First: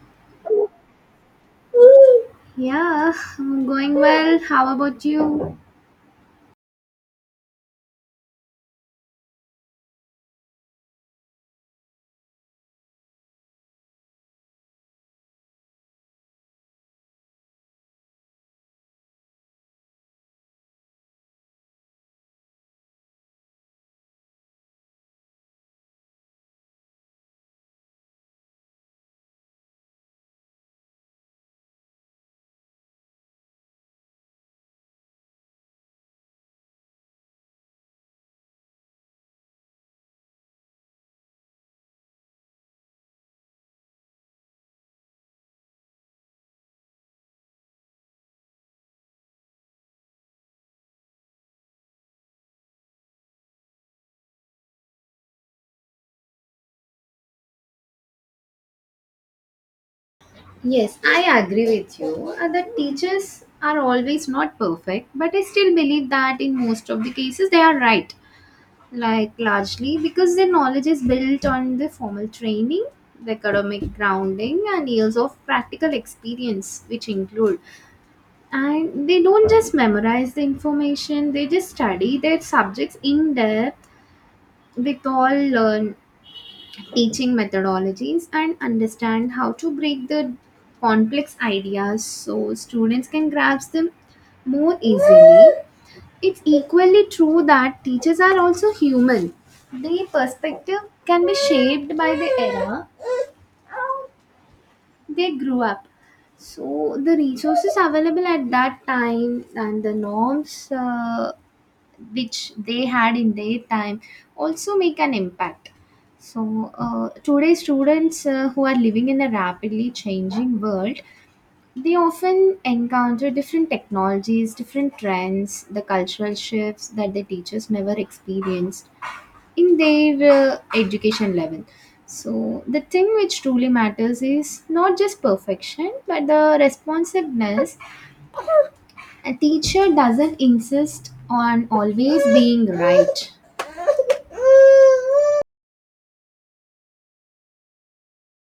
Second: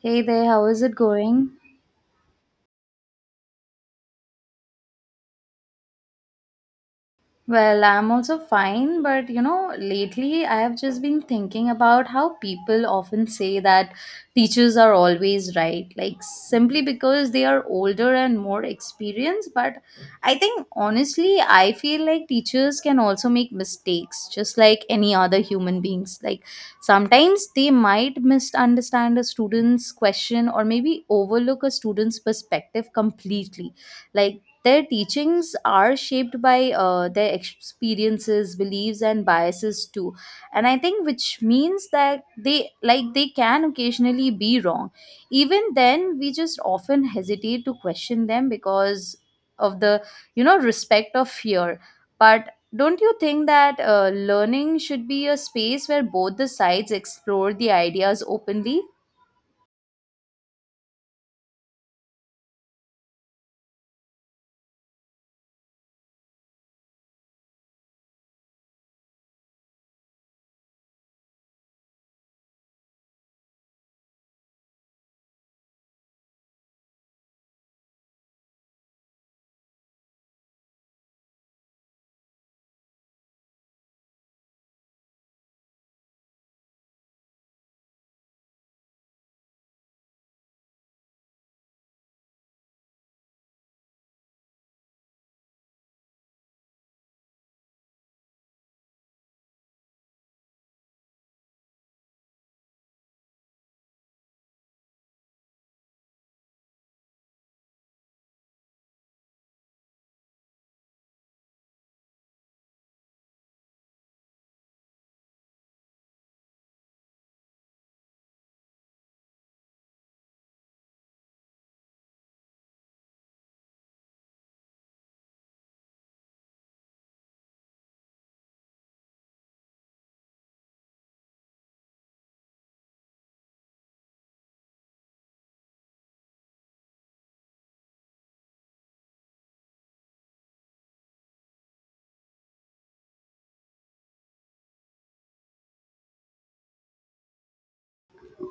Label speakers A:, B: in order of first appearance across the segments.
A: Hey there, how is it going?
B: Yeah, I'm going well. How about you?
A: Well, I'm also fine, but lately I have just been thinking about how people often say that teachers are always right, like simply because they are older and more experienced. But I think honestly, I feel like teachers can also make mistakes, just like any other human beings. Like sometimes they might misunderstand a student's question or maybe overlook a student's perspective completely. Like their teachings are shaped by their experiences, beliefs, and biases too. And I think which means that they can occasionally be wrong. Even then, we just often hesitate to question them because of the respect of fear. But don't you think that learning should be a space where both the sides explore the ideas openly?
B: Yes, I agree with you. The teachers are always not perfect, but I still believe that in most of the cases they are right. Like largely because their knowledge is built on the formal training, the academic grounding, and years of practical experience, which include. And they don't just memorize the information; they just study their subjects in depth with all learn teaching methodologies and understand how to break the complex ideas so students can grasp them more easily. It's equally true that teachers are also human. Their perspective can be shaped by the era they grew up. So the resources available at that time and the norms which they had in their time also make an impact, so today students who are living in a rapidly changing world, they often encounter different technologies, different trends, the cultural shifts that the teachers never experienced in their education level. So the thing which truly matters is not just perfection but the responsiveness. A teacher doesn't insist on always being right.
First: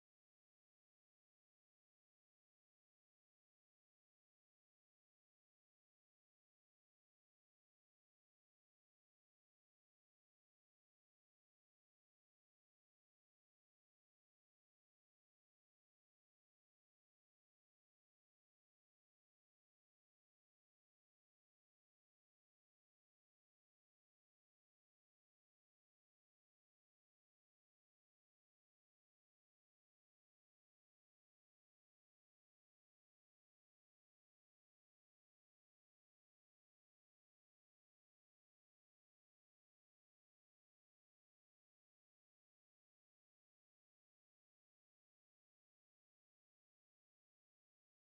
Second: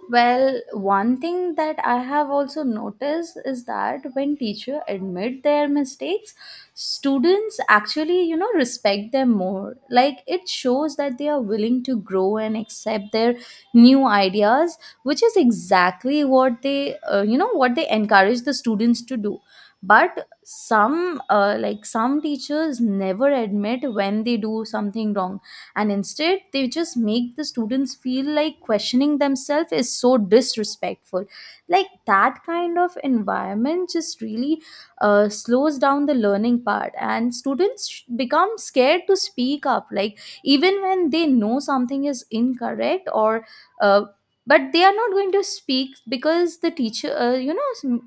A: Well, one thing that I have also noticed is that when teacher admit their mistakes, students actually, respect them more. Like it shows that they are willing to grow and accept their new ideas, which is exactly what what they encourage the students to do. But like some teachers, never admit when they do something wrong, and instead they just make the students feel like questioning themselves is so disrespectful. Like that kind of environment just really slows down the learning part, and become scared to speak up. Like even when they know something is incorrect or uh, but they are not going to speak because the teacher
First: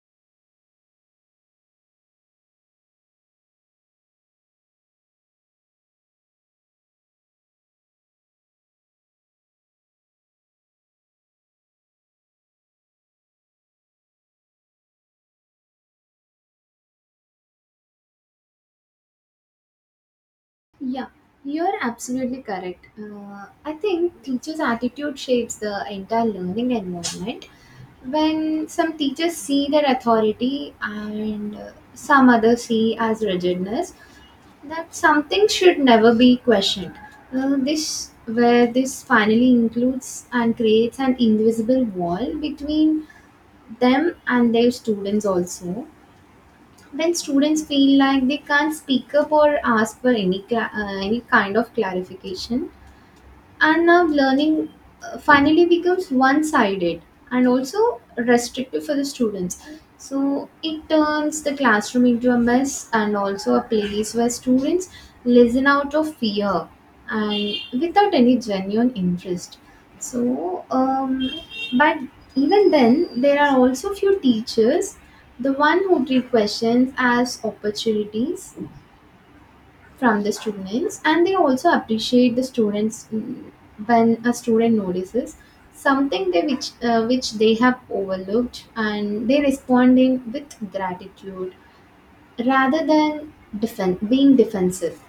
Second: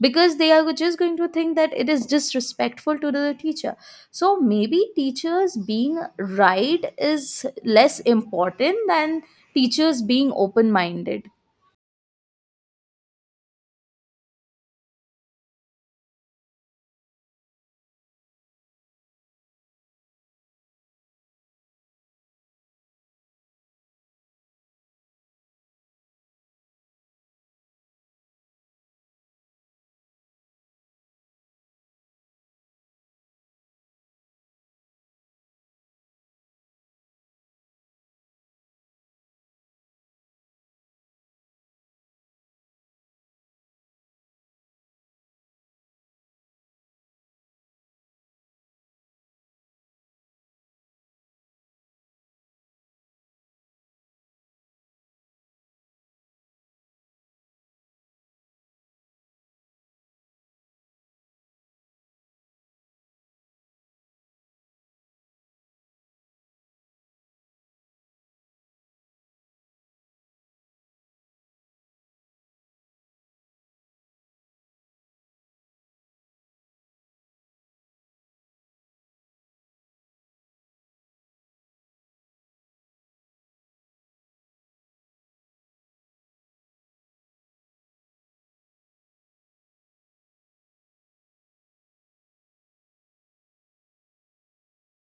A: because they are just going to think that it is disrespectful to the teacher. So maybe teachers being right is less important than teachers being open minded.
B: Yeah, you're absolutely correct. I think teachers' attitude shapes the entire learning environment. When some teachers see their authority and some others see as rigidness, that something should never be questioned. This where this finally includes and creates an invisible wall between them and their students also, when students feel like they can't speak up or ask for any any kind of clarification, and now learning finally becomes one-sided and also restrictive for the students. So it turns the classroom into a mess and also a place where students listen out of fear and without any genuine interest. So but even then there are also few teachers, the one who treat questions as opportunities from the students, and they also appreciate the students. When a student notices something they which they have overlooked and they responding with gratitude rather than being defensive.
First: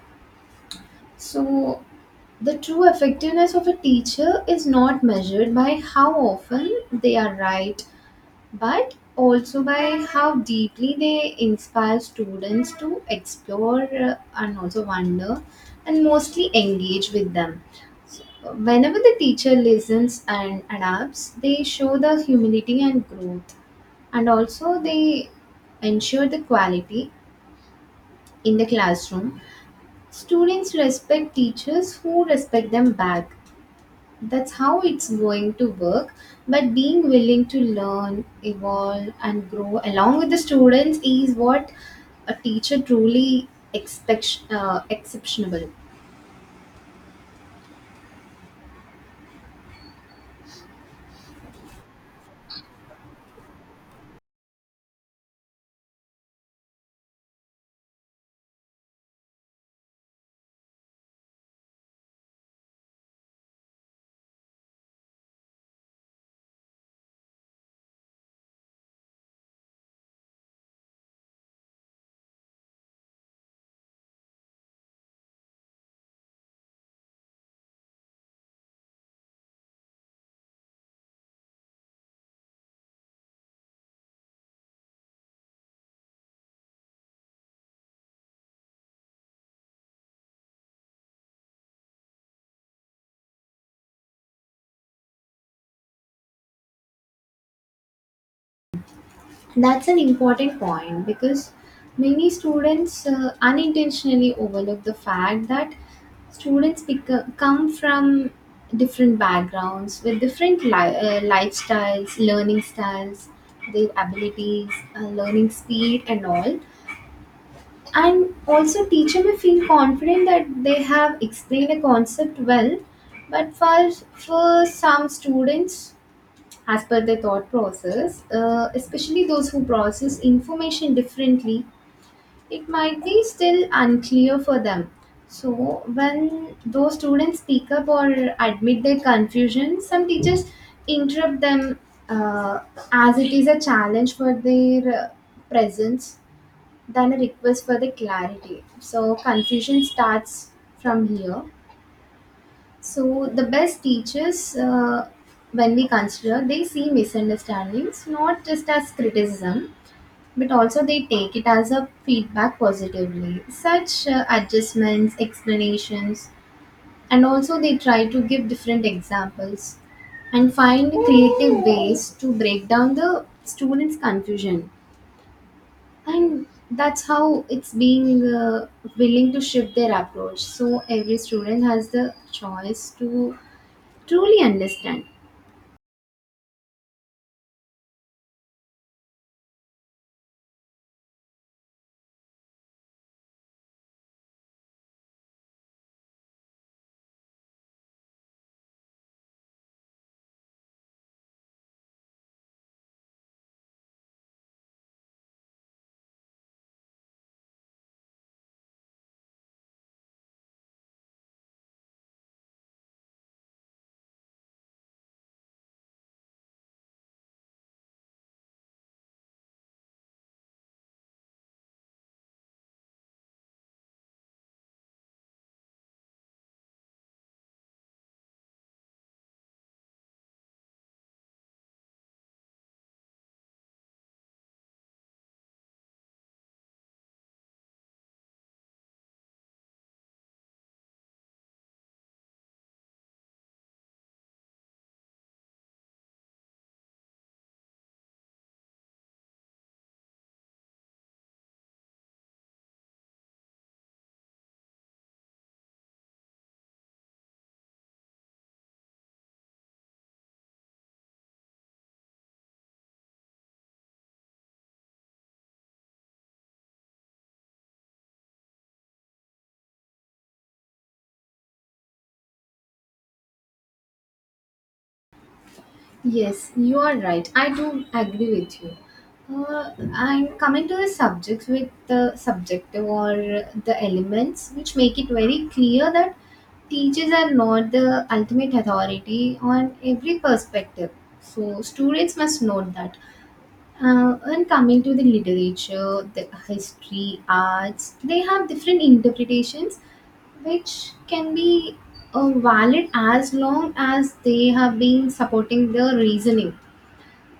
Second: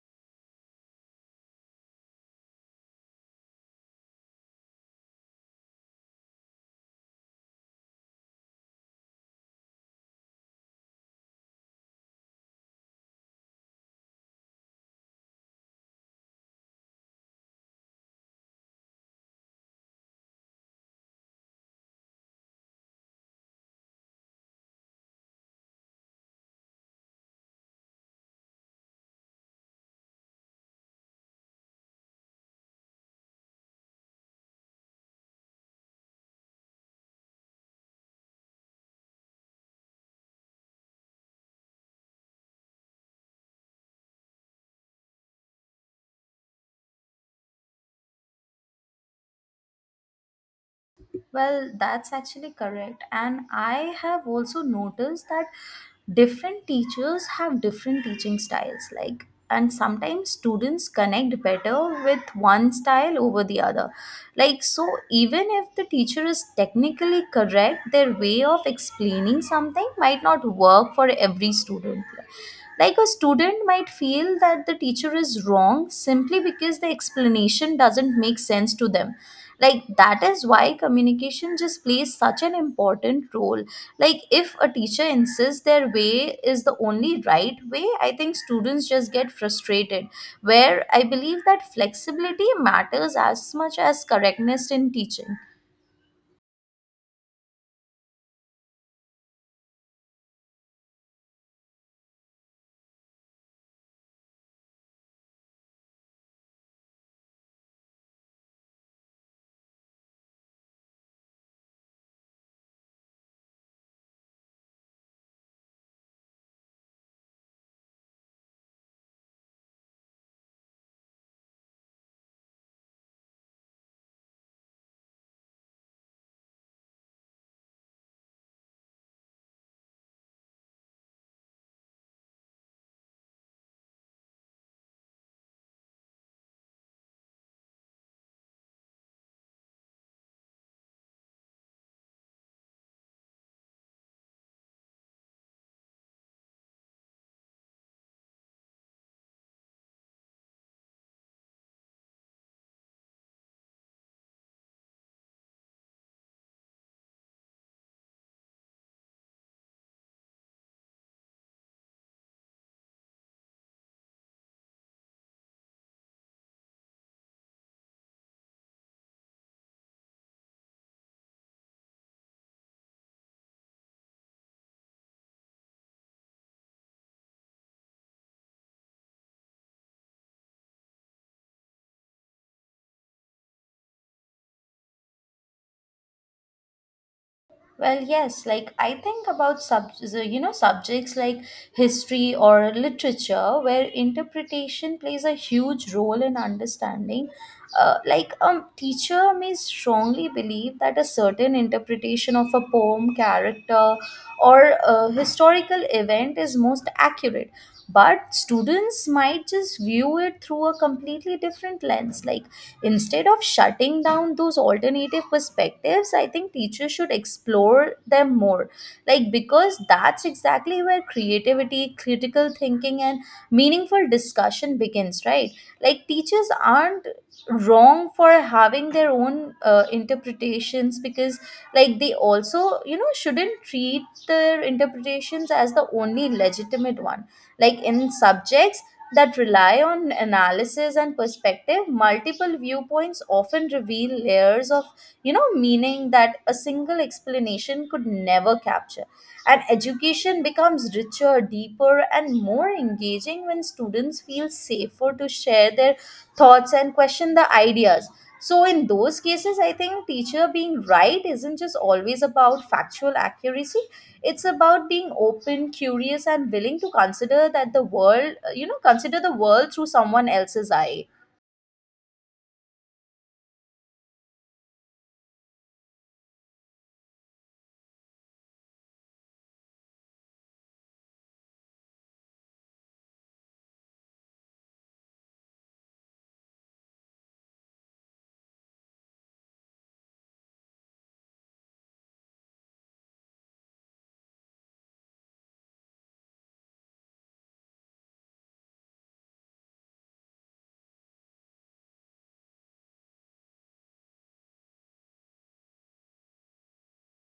B: So the true effectiveness of a teacher is not measured by how often they are right, but also by how deeply they inspire students to explore and also wonder and mostly engage with them. Whenever the teacher listens and adapts, they show the humility and growth, and also they ensure the quality in the classroom. Students respect teachers who respect them back. That's how it's going to work. But being willing to learn, evolve, and grow along with the students is what a teacher truly exceptional.
A: Well, that's actually correct. And I have also noticed that different teachers have different teaching styles. Like, and sometimes students connect better with one style over the other. Like, so even if the teacher is technically correct, their way of explaining something might not work for every student. Like a student might feel that the teacher is wrong simply because the explanation doesn't make sense to them. Like that is why communication just plays such an important role. Like if a teacher insists their way is the only right way, I think students just get frustrated, where I believe that flexibility matters as much as correctness in teaching.
B: That's an important point because many students unintentionally overlook the fact that students come from different backgrounds with different lifestyles, learning styles, their abilities, learning speed, and all. And also teacher may feel confident that they have explained a concept well, but for some students, as per their thought process, especially those who process information differently, it might be still unclear for them. So when those students speak up or admit their confusion, some teachers interrupt them uh, as it is a challenge for their presence than a request for the clarity. So confusion starts from here. So the best teachers, when we consider, they see misunderstandings not just as criticism, but also they take it as a feedback positively. Such adjustments, explanations, and also they try to give different examples and find creative ways to break down the students' confusion, and that's how it's being willing to shift their approach so every student has the choice to truly understand.
A: Well, yes, like I think about subjects like history or literature where interpretation plays a huge role in understanding. Like a teacher may strongly believe that a certain interpretation of a poem, character, or historical event is most accurate, but students might just view it through a completely different lens. Like instead of shutting down those alternative perspectives, I think teachers should explore them more. Like, because that's exactly where creativity, critical thinking, and meaningful discussion begins, right? Like, teachers aren't wrong for having their own interpretations because like they also shouldn't treat their interpretations as the only legitimate one. Like in subjects that rely on analysis and perspective, multiple viewpoints often reveal layers of meaning that a single explanation could never capture. And education becomes richer, deeper, and more engaging when students feel safer to share their thoughts and question the ideas. So in those cases, I think teacher being right isn't just always about factual accuracy. It's about being open, curious, and willing to consider that the world, you know, consider the world through someone else's eye.
B: Yes, you are right, I do agree with you. uh, and coming to the subjects with the subjective or the elements which make it very clear that teachers are not the ultimate authority on every perspective, so students must note that. When coming to the literature, the history, arts, they have different interpretations which can be valid as long as they have been supporting the reasoning.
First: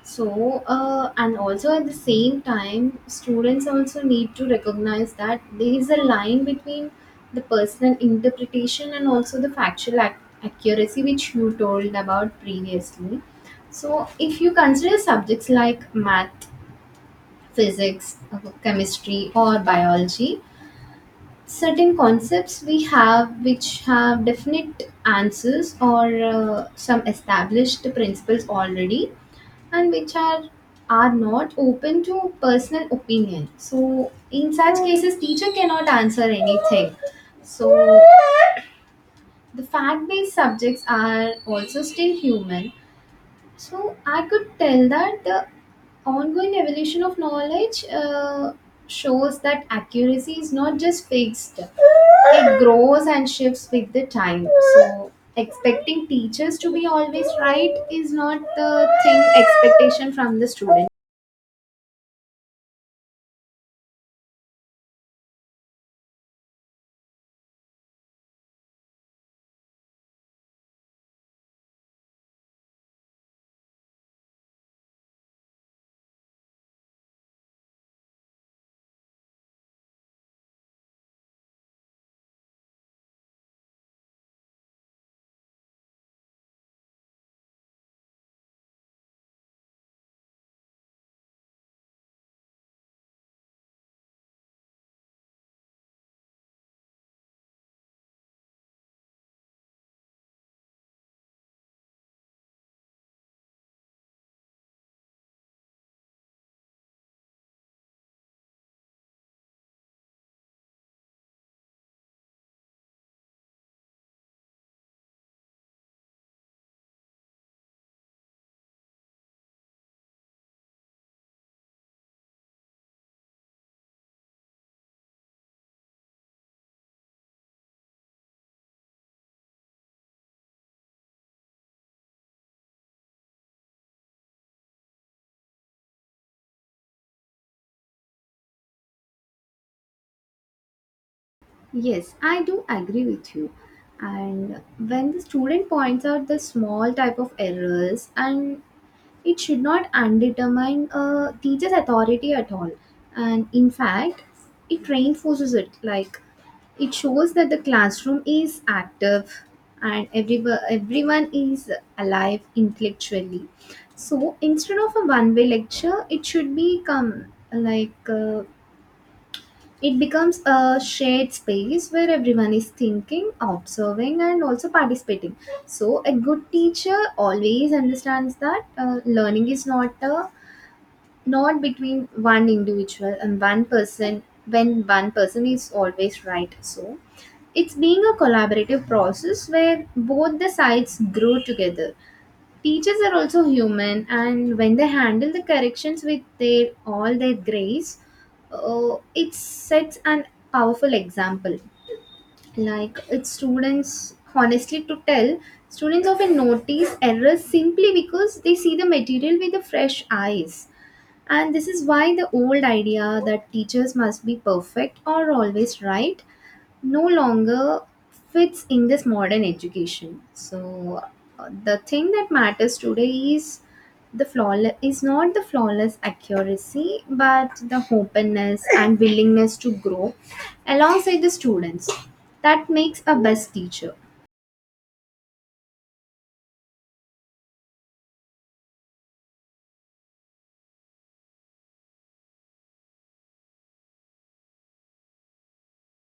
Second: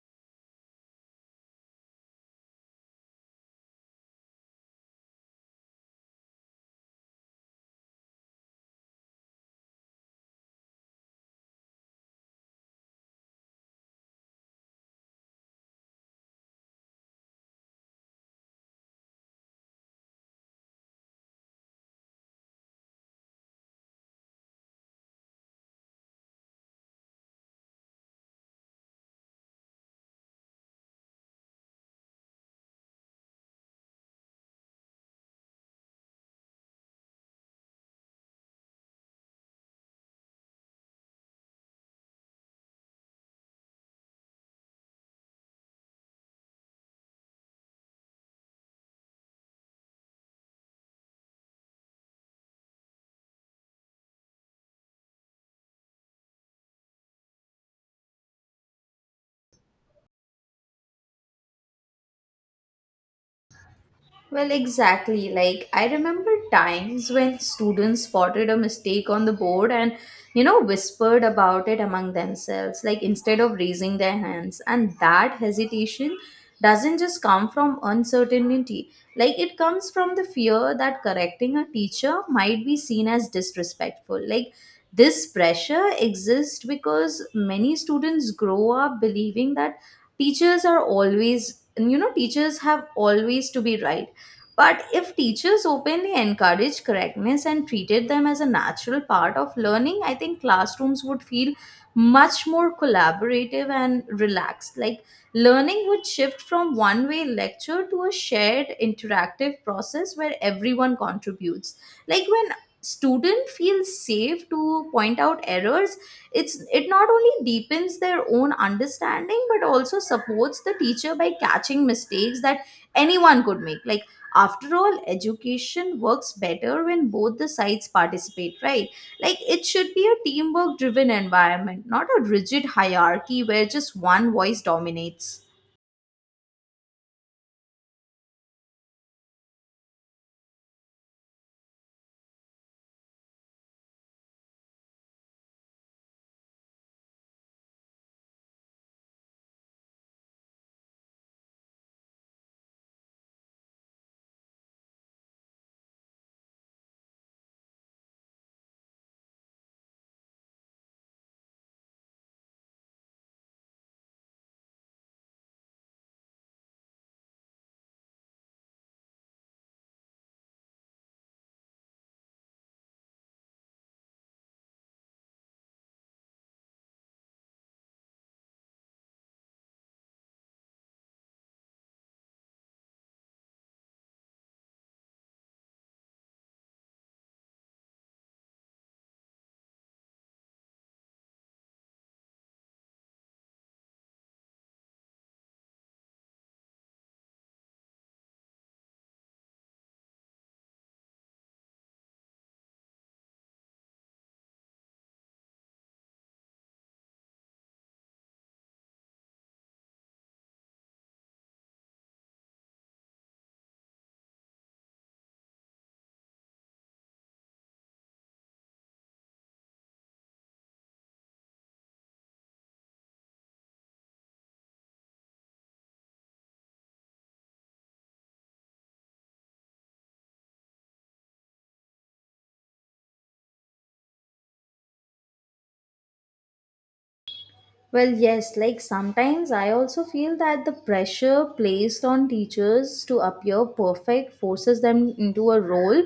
B: So, and also at the same time, students also need to recognize that there is a line between the personal interpretation and also the factual accuracy which you told about previously. So, if you consider subjects like math, physics, chemistry, or biology. Certain concepts we have which have definite answers or some established principles already, and which are not open to personal opinion. So, in such cases, teacher cannot answer anything. So, the fact based subjects are also still human, so I could tell that the ongoing evolution of knowledge shows that accuracy is not just fixed, it grows and shifts with the time. So expecting teachers to be always right is not the thing expectation from the students.
A: Well, exactly. Like, I remember times when students spotted a mistake on the board and, whispered about it among themselves, like instead of raising their hands. And that hesitation doesn't just come from uncertainty. Like, it comes from the fear that correcting a teacher might be seen as disrespectful. Like, this pressure exists because many students grow up believing that teachers are always, you know, teachers have always to be right. But if teachers openly encourage correctness and treated them as a natural part of learning, I think classrooms would feel much more collaborative and relaxed. Like learning would shift from one way lecture to a shared interactive process where everyone contributes. Like when student feels safe to point out errors, it not only deepens their own understanding but also supports the teacher by catching mistakes that anyone could make. Like after all, education works better when both the sides participate, right? Like it should be a teamwork driven environment, not a rigid hierarchy where just one voice dominates.
B: Yes, I do agree with you. And when the student points out the small type of errors, and it should not undetermine a teacher's authority at all. And in fact, it reinforces it. Like it shows that the classroom is active, and everyone is alive intellectually. So instead of a one-way lecture, it should become like it becomes a shared space where everyone is thinking, observing, and also participating. So, a good teacher always understands that learning is not a not between one individual and one person when one person is always right. So, it's being a collaborative process where both the sides grow together. Teachers are also human, and when they handle the corrections with their all their grace, uh, it sets an powerful example. Like it's students, honestly, to tell, students often notice errors simply because they see the material with the fresh eyes, and this is why the old idea that teachers must be perfect or always right no longer fits in this modern education. So the thing that matters today is the flawless is not the flawless accuracy but the openness and willingness to grow alongside the students, that makes a best teacher.
A: Well, yes, like sometimes I also feel that the pressure placed on teachers to appear perfect forces them into a role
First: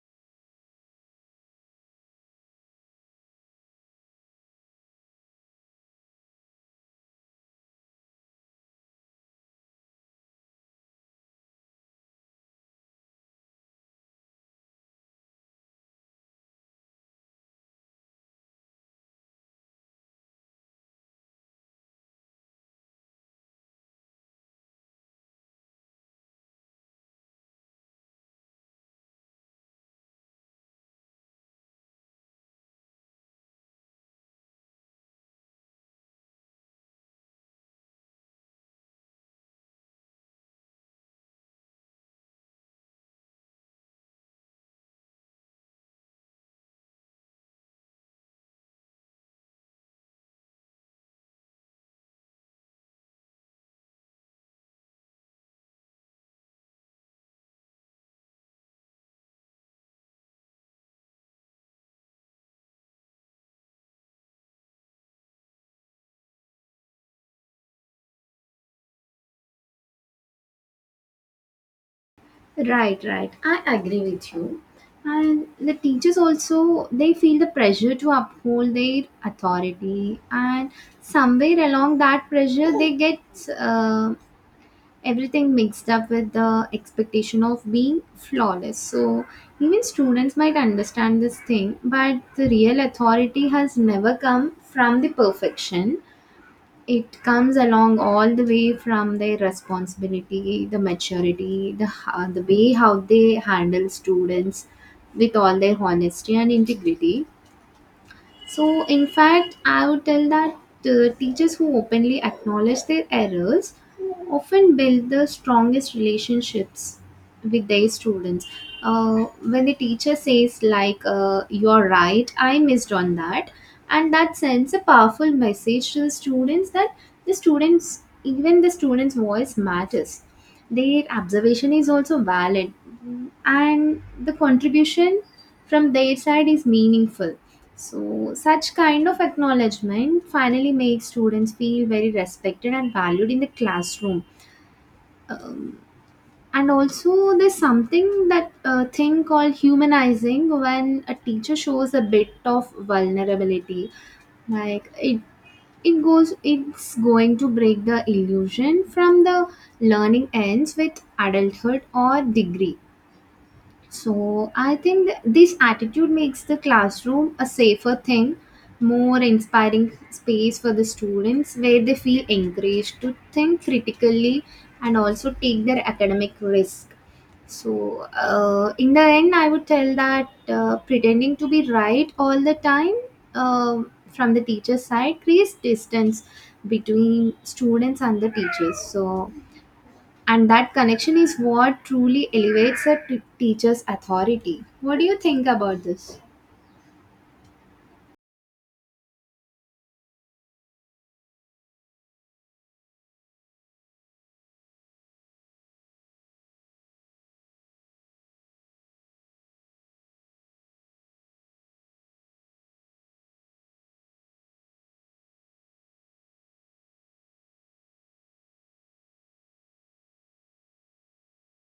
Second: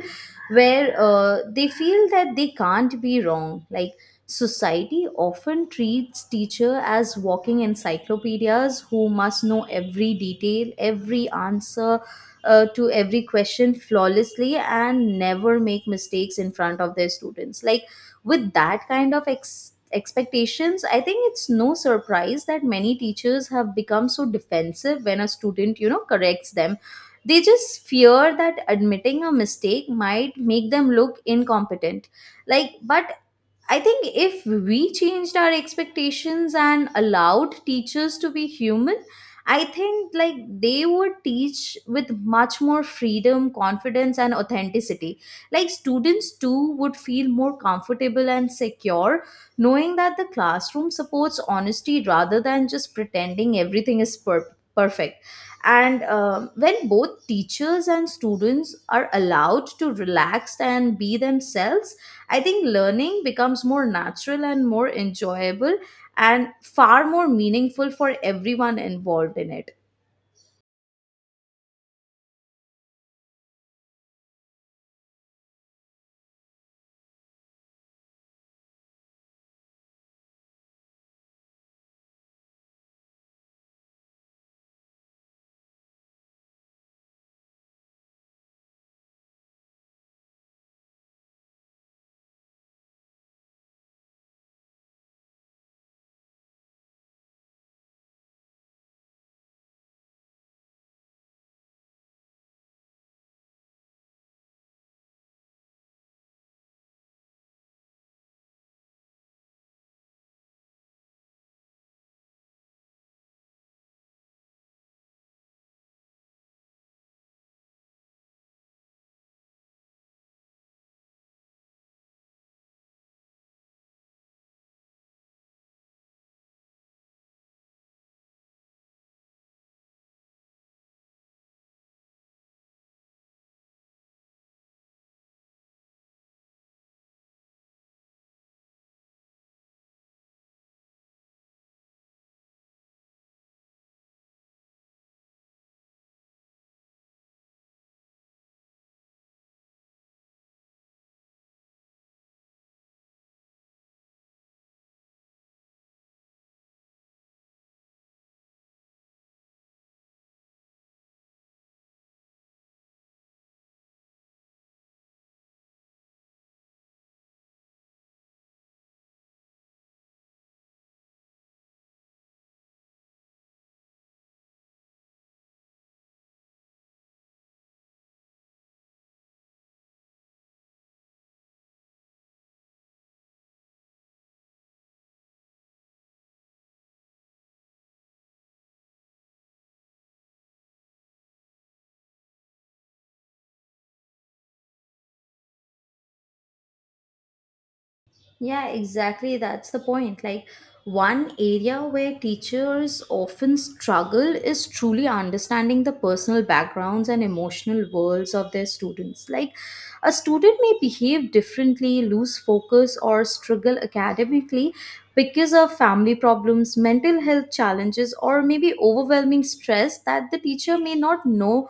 A: where they feel that they can't be wrong. Like society often treats teacher as walking encyclopedias who must know every detail, every answer to every question flawlessly and never make mistakes in front of their students. Like with that kind of expectations, I think it's no surprise that many teachers have become so defensive when a student, corrects them. They just fear that admitting a mistake might make them look incompetent. Like, but I think if we changed our expectations and allowed teachers to be human, I think like they would teach with much more freedom, confidence, and authenticity. Like students too would feel more comfortable and secure, knowing that the classroom supports honesty rather than just pretending everything is perfect. And when both teachers and students are allowed to relax and be themselves, I think learning becomes more natural and more enjoyable and far more meaningful for everyone involved in it.
B: Right, right. I agree with you. And the teachers also they feel the pressure to uphold their authority, and somewhere along that pressure they get uh, everything mixed up with the expectation of being flawless. So even students might understand this thing, but the real authority has never come from the perfection, it comes along all the way from their responsibility, the maturity, the the way how they handle students with all their honesty and integrity. So, in fact, I would tell that the teachers who openly acknowledge their errors often build the strongest relationships with their students. Uh, when the teacher says, like, you're right, I missed on that, and that sends a powerful message to the students that the students, even the students' voice matters. Their observation is also valid, and the contribution from their side is meaningful. So, such kind of acknowledgement finally makes students feel very respected and valued in the classroom. Um, and also, there's something that thing called humanizing when a teacher shows a bit of vulnerability. Like it goes, it's going to break the illusion from the learning ends with adulthood or degree. So I think this attitude makes the classroom a safer thing, more inspiring space for the students where they feel encouraged to think critically and also take their academic risk. So in the end, I would tell that pretending to be right all the time, uh, from the teacher's side creates distance between students and the teachers. So and that connection is what truly elevates a teacher's authority. What do you think about this?
A: Yeah, exactly. That's the point. Like, one area where teachers often struggle is truly understanding the personal backgrounds and emotional worlds of their students. Like, a student may behave differently, lose focus, or struggle academically because of family problems, mental health challenges, or maybe overwhelming stress that the teacher may not know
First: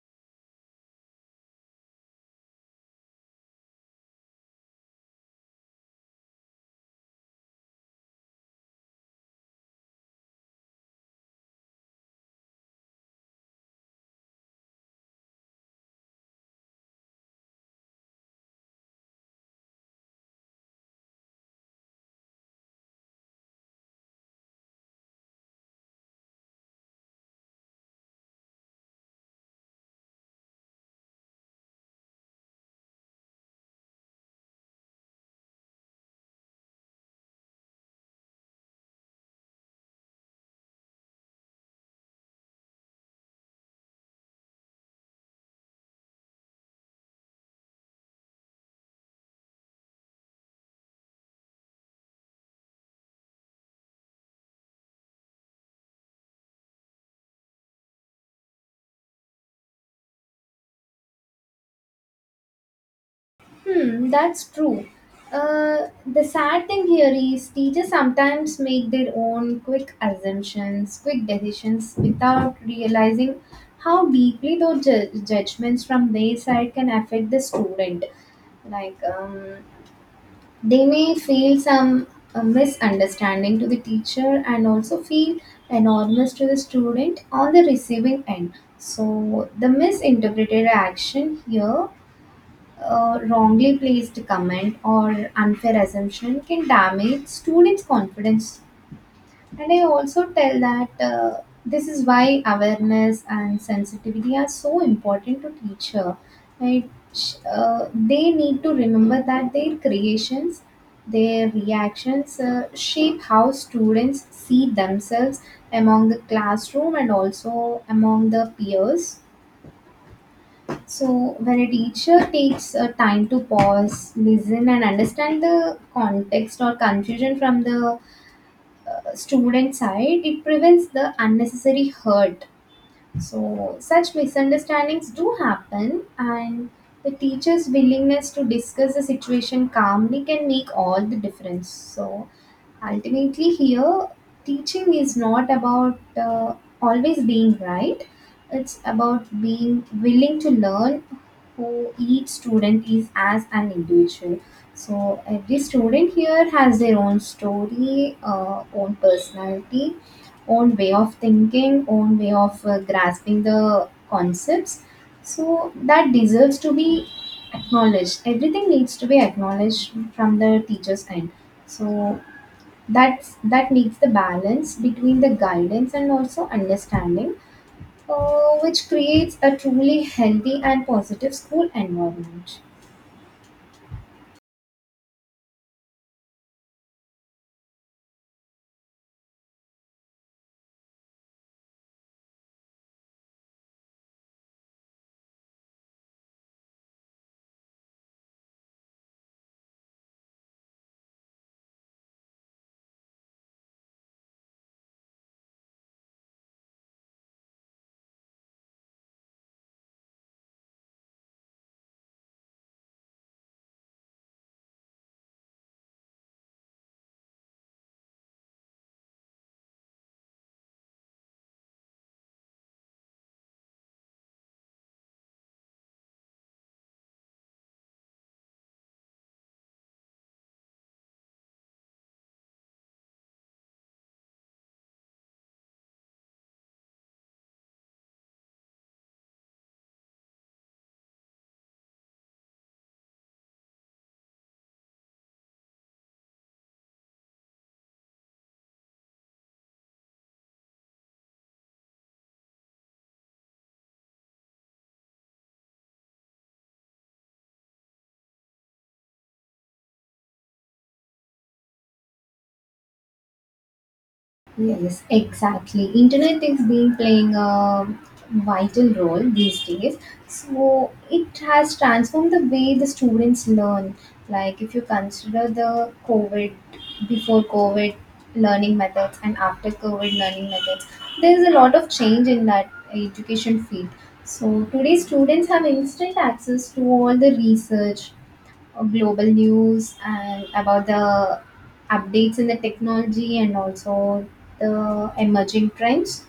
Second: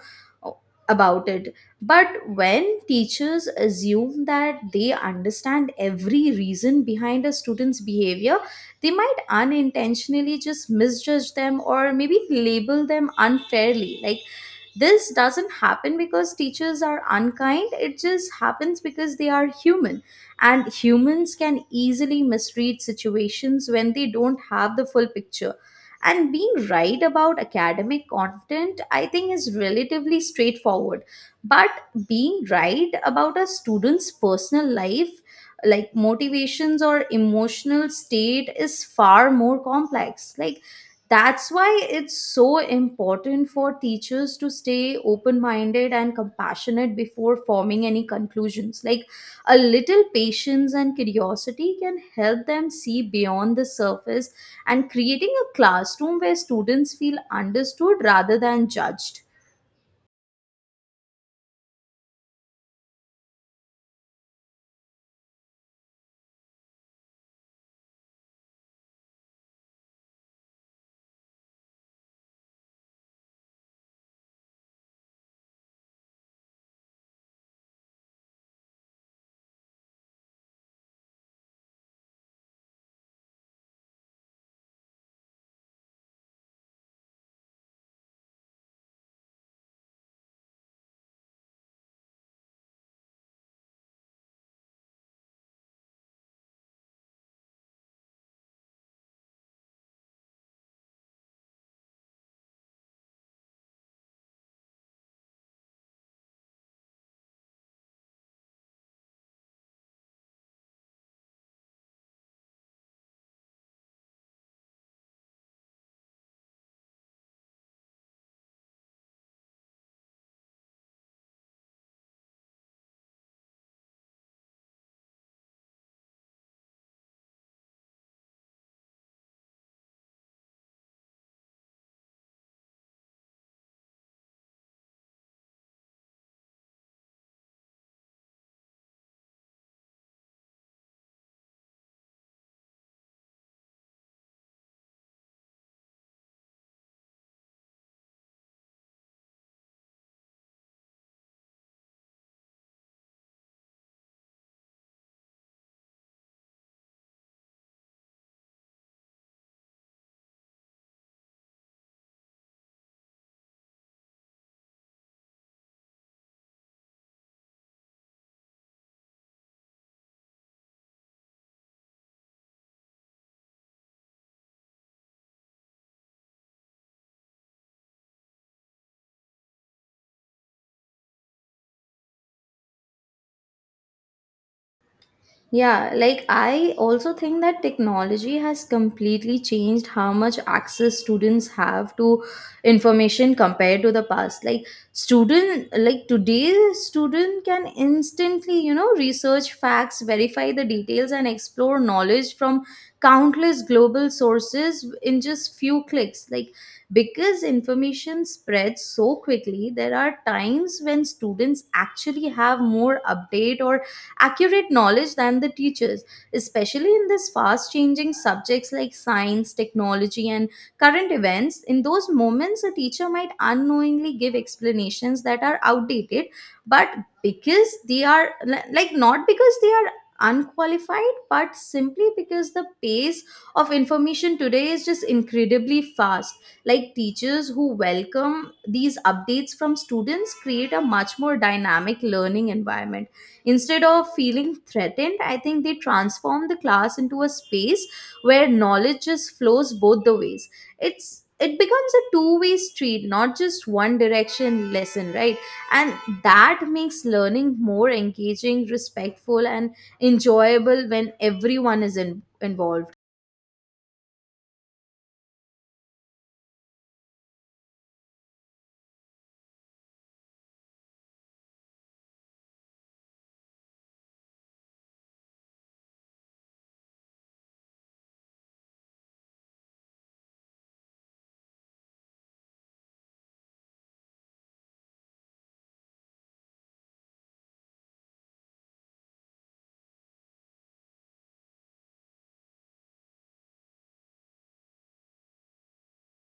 A: about it. But when teachers assume that they understand every reason behind a student's behavior, they might unintentionally just misjudge them or maybe label them unfairly. Like, this doesn't happen because teachers are unkind, it just happens because they are human. And humans can easily misread situations when they don't have the full picture. And being right about academic content, I think, is relatively straightforward, but being right about a student's personal life like motivations or emotional state is far more complex. Like that's why it's so important for teachers to stay open minded and compassionate before forming any conclusions. Like a little patience and curiosity can help them see beyond the surface, and creating a classroom where students feel understood rather than judged.
B: Hmm, that's true. The sad thing here is teachers sometimes make their own quick assumptions, quick decisions without realizing how deeply those judgments from their side can affect the student. Like, they may feel some misunderstanding to the teacher and also feel enormous to the student on the receiving end. So the misinterpreted action here, wrongly placed comment or unfair assumption can damage students confidence, and I also tell that this is why awareness and sensitivity are so important to teacher. Right? Sh- Uh, they need to remember that their creations, their reactions shape how students see themselves among the classroom and also among the peers. So when a teacher takes time to pause, listen, and understand the context or confusion from the student side, it prevents the unnecessary hurt. So, such misunderstandings do happen, and the teacher's willingness to discuss the situation calmly can make all the difference. So, ultimately, here, teaching is not about always being right, it's about being willing to learn who each student is as an individual. So, every student here has their own story, own personality, own way of thinking, own way of grasping the concepts. So that deserves to be acknowledged. Everything needs to be acknowledged from the teacher's end. So that needs the balance between the guidance and also understanding, which creates a truly healthy and positive school environment.
A: Yeah, like I also think that technology has completely changed how much access students have to information compared to the past. Like student like today student can instantly, research facts, verify the details, and explore knowledge from countless global sources in just few clicks. Like because information spreads so quickly, there are times when students actually have more update or accurate knowledge than the teachers, especially in this fast changing subjects like science, technology, and current events. In those moments, a teacher might unknowingly give explanations that are outdated, but because like not because they are unqualified but simply because the pace of information today is just incredibly fast. Like teachers who welcome these updates from students create a much more dynamic learning environment. Instead of feeling threatened, I think they transform the class into a space where knowledge just flows both the ways. It becomes a two-way street, not just one direction lesson, right? And that makes learning more engaging, respectful, and enjoyable when everyone is involved.
B: Yes, exactly. Internet is being playing a vital role these days. So it has transformed the way the students learn. Like if you consider the COVID, before COVID learning methods and after COVID learning methods, there is a lot of change in that education field. So today students have instant access to all the research, global news and about the updates in the technology and also the emerging trends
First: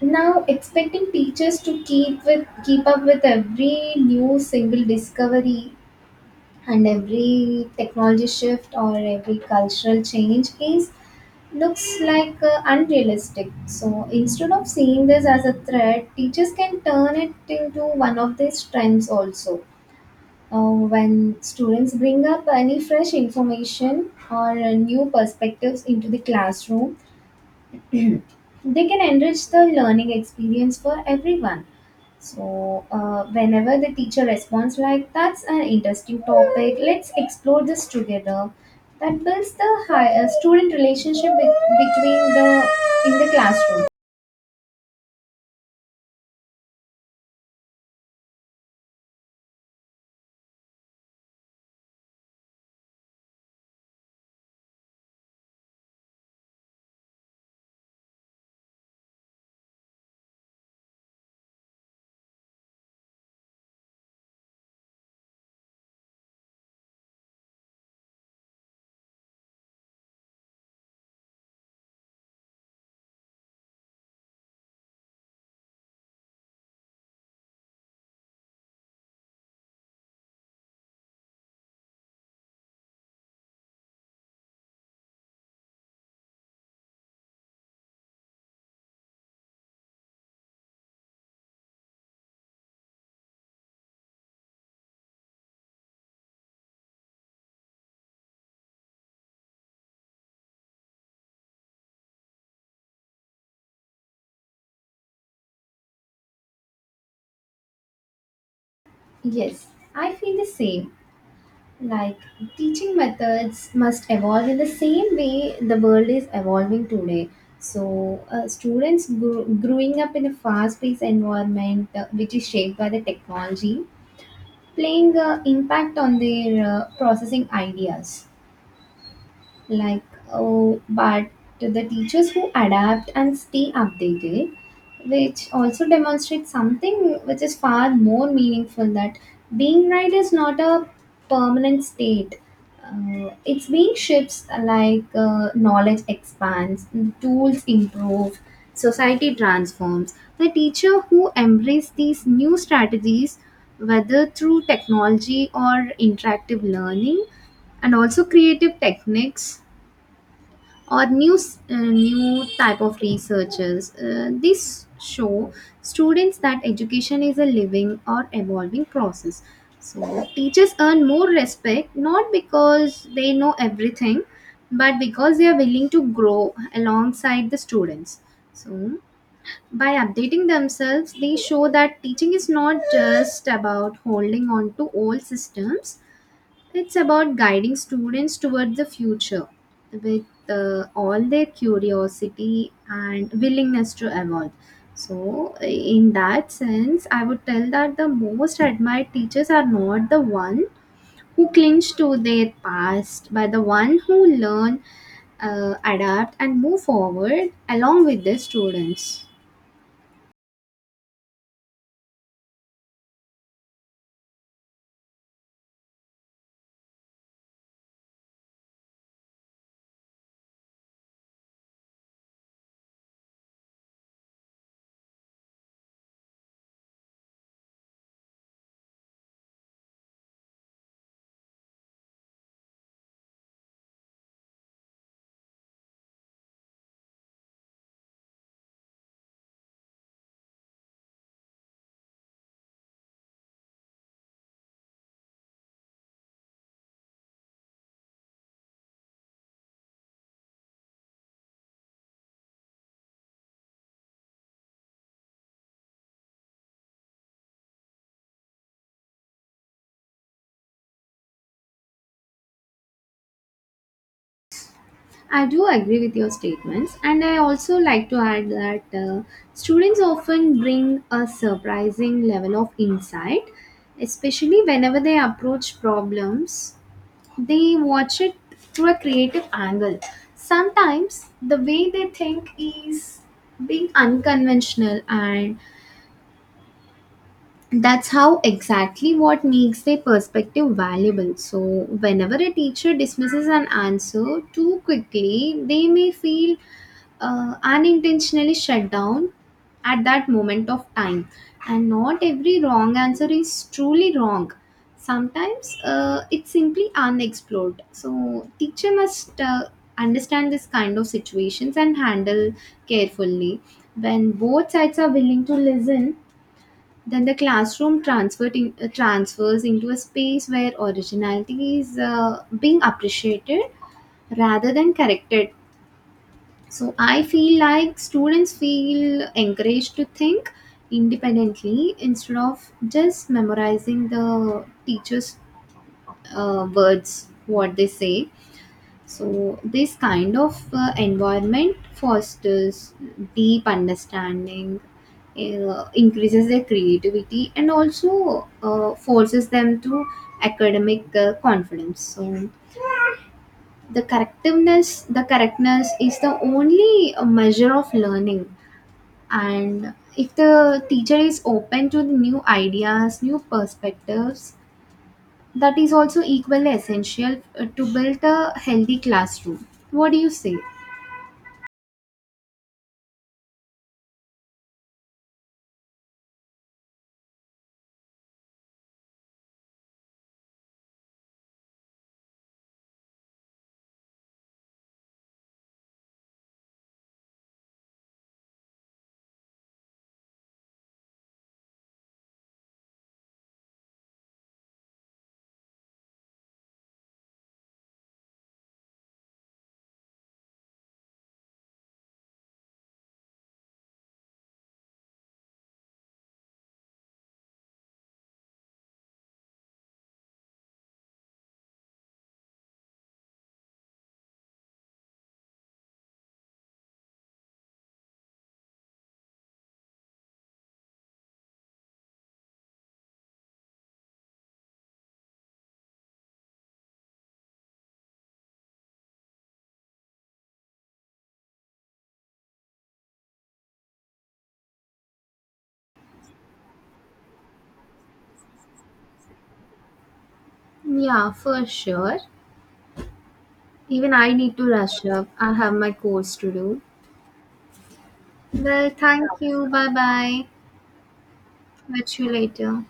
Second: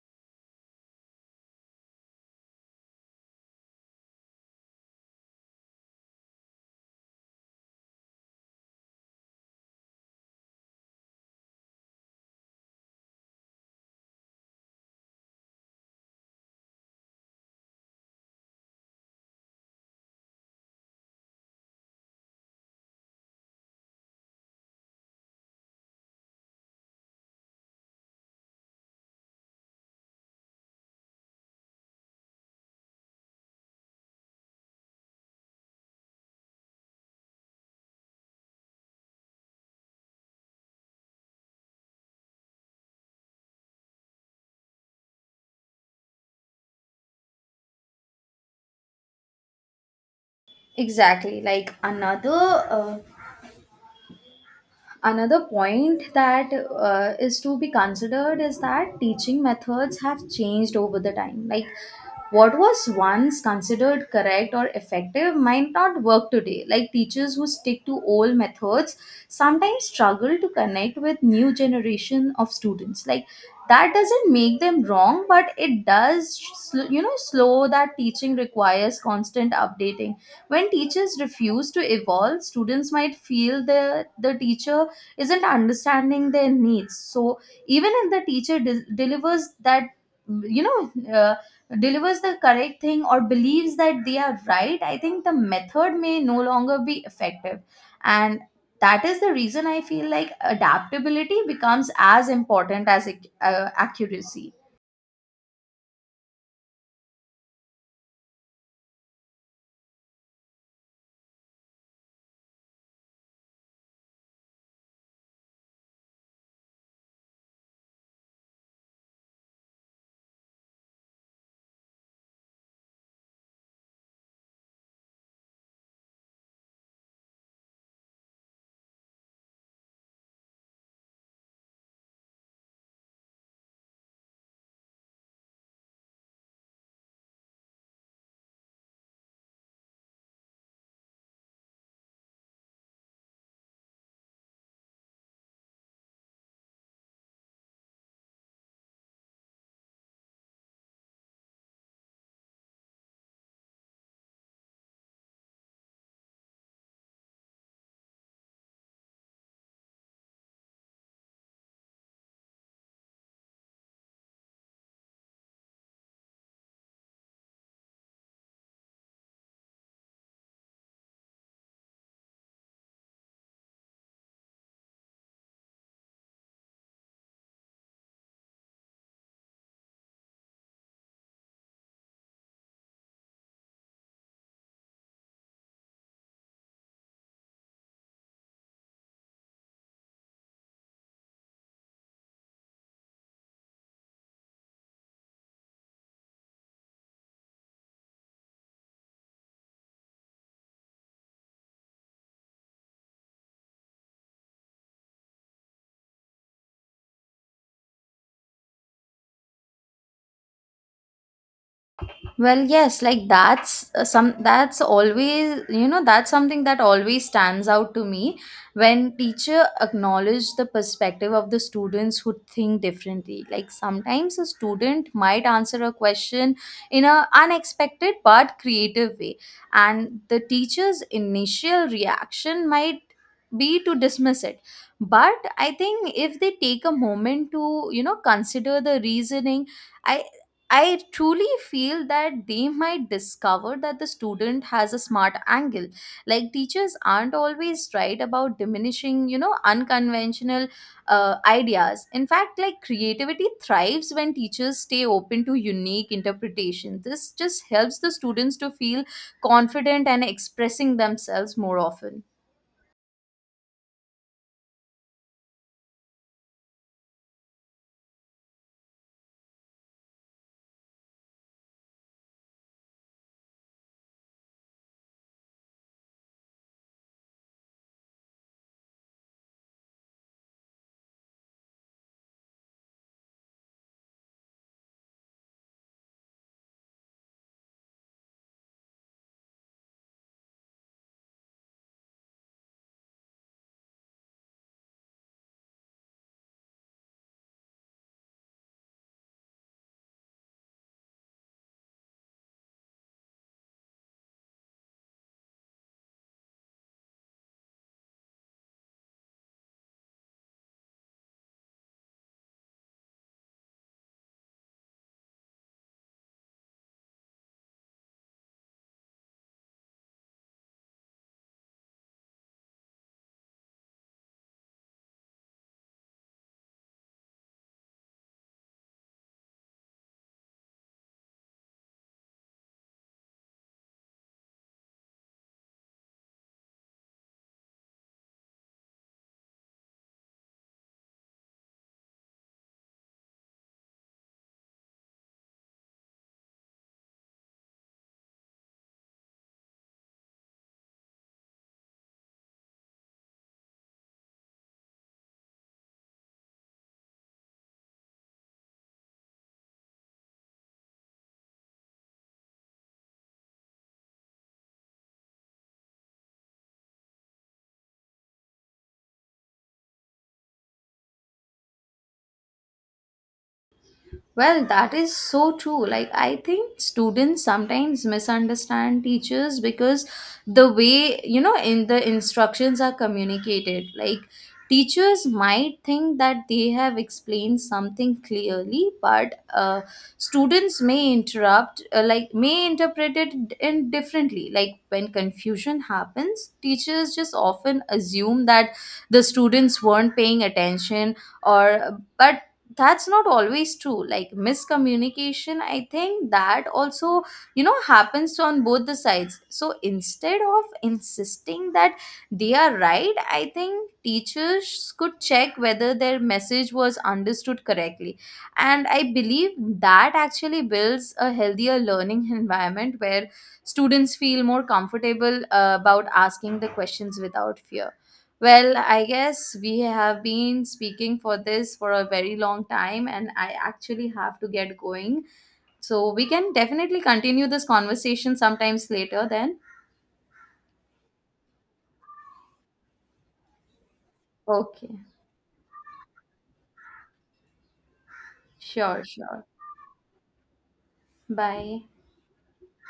B: now expecting teachers to keep up with every new single discovery and every technology shift or every cultural change is looks like unrealistic. So instead of seeing this as a threat, teachers can turn it into one of their strengths also. When students bring up any fresh information or new perspectives into the classroom, they can enrich the learning experience for everyone. So, whenever the teacher responds like, that's an interesting topic, let's explore this together, that builds the student relationship between the in the classroom.
A: Exactly. Like uh, another point that is to be considered is that teaching methods have changed over the time. Like what was once considered correct or effective might not work today. Like teachers who stick to old methods sometimes struggle to connect with new generation of students. Like that doesn't make them wrong, but it does, slow that teaching requires constant updating. When teachers refuse to evolve, students might feel the teacher isn't understanding their needs. So even if the delivers that you know uh, delivers the correct thing or believes that they are right, I think the method may no longer be effective. And that is the reason I feel like adaptability becomes as important as accuracy.
B: Yes, I feel the same. Like teaching methods must evolve in the same way the world is evolving today. So, students growing up in a fast paced environment which is shaped by the technology playing an impact on their processing ideas, like oh, but the teachers who adapt and stay updated, which also demonstrates something which is far more meaningful, that being right is not a permanent state. It's being shifts like knowledge expands, tools improve, society transforms. The teacher who embrace these new strategies, whether through technology or interactive learning and also creative techniques or new type of researches. This show students that education is a living or evolving process. So teachers earn more respect not because they know everything, but because they are willing to grow alongside the students. So by updating themselves, they show that teaching is not just about holding on to old systems, it's about guiding students toward the future with all their curiosity and willingness to evolve. So, in that sense, I would tell that the most admired teachers are not the one who clinch to their past, but the one who learn, adapt, and move forward along with their students.
A: Well, yes, like that's always, that's something that always stands out to me when teacher acknowledge the perspective of the students who think differently. Like sometimes a student might answer a question in a unexpected but creative way, and the teacher's initial reaction might be to dismiss it. But I think if they take a moment to, consider the reasoning, I, I truly feel that they might discover that the student has a smart angle. Like teachers aren't always right about diminishing, unconventional ideas. In fact, like creativity thrives when teachers stay open to unique interpretation. This just helps the students to feel confident and expressing themselves more often.
B: I do agree with your statements, and I also like to add that students often bring a surprising level of insight, especially whenever they approach problems. They watch it through a creative angle. Sometimes the way they think is being unconventional, and that's how exactly what makes their perspective valuable. So, whenever a teacher dismisses an answer too quickly, they may feel unintentionally shut down at that moment of time. And not every wrong answer is truly wrong, sometimes it's simply unexplored. So teacher must understand this kind of situations and handle carefully. When both sides are willing to listen, then the transfers into a space where originality is being appreciated rather than corrected. So I feel like students feel encouraged to think independently instead of just memorizing the teacher's words, what they say. So this kind of environment fosters deep understanding, increases their creativity, and also forces them to academic confidence. So the correctness is the only measure of learning. And if the teacher is open to the new ideas new perspectives, that is also equally essential to build a healthy classroom. What do you say?
A: Well, that is so true. Like, I think students sometimes misunderstand teachers because the way, in the instructions are communicated. Like, teachers might think that they have explained something clearly, but students may like, may interpret it in differently. Like, when confusion happens, teachers just often assume that the students weren't paying attention or but that's not always true. Like miscommunication, I think, that also happens on both the sides. So instead of insisting that they are right, I think teachers could check whether their message was understood correctly, and I believe that actually builds a healthier learning environment where students feel more comfortable about asking the questions without fear. Well, I guess we have been speaking for this for a very long time, and I actually have to get going. So we can definitely continue this conversation sometimes later then.
B: Yeah, for sure. Even I need to
A: Okay,
B: rush up, I have my course to do. Well,
A: sure,
B: thank
A: sure.
B: you. Bye bye.
A: Bye.
B: Catch you later.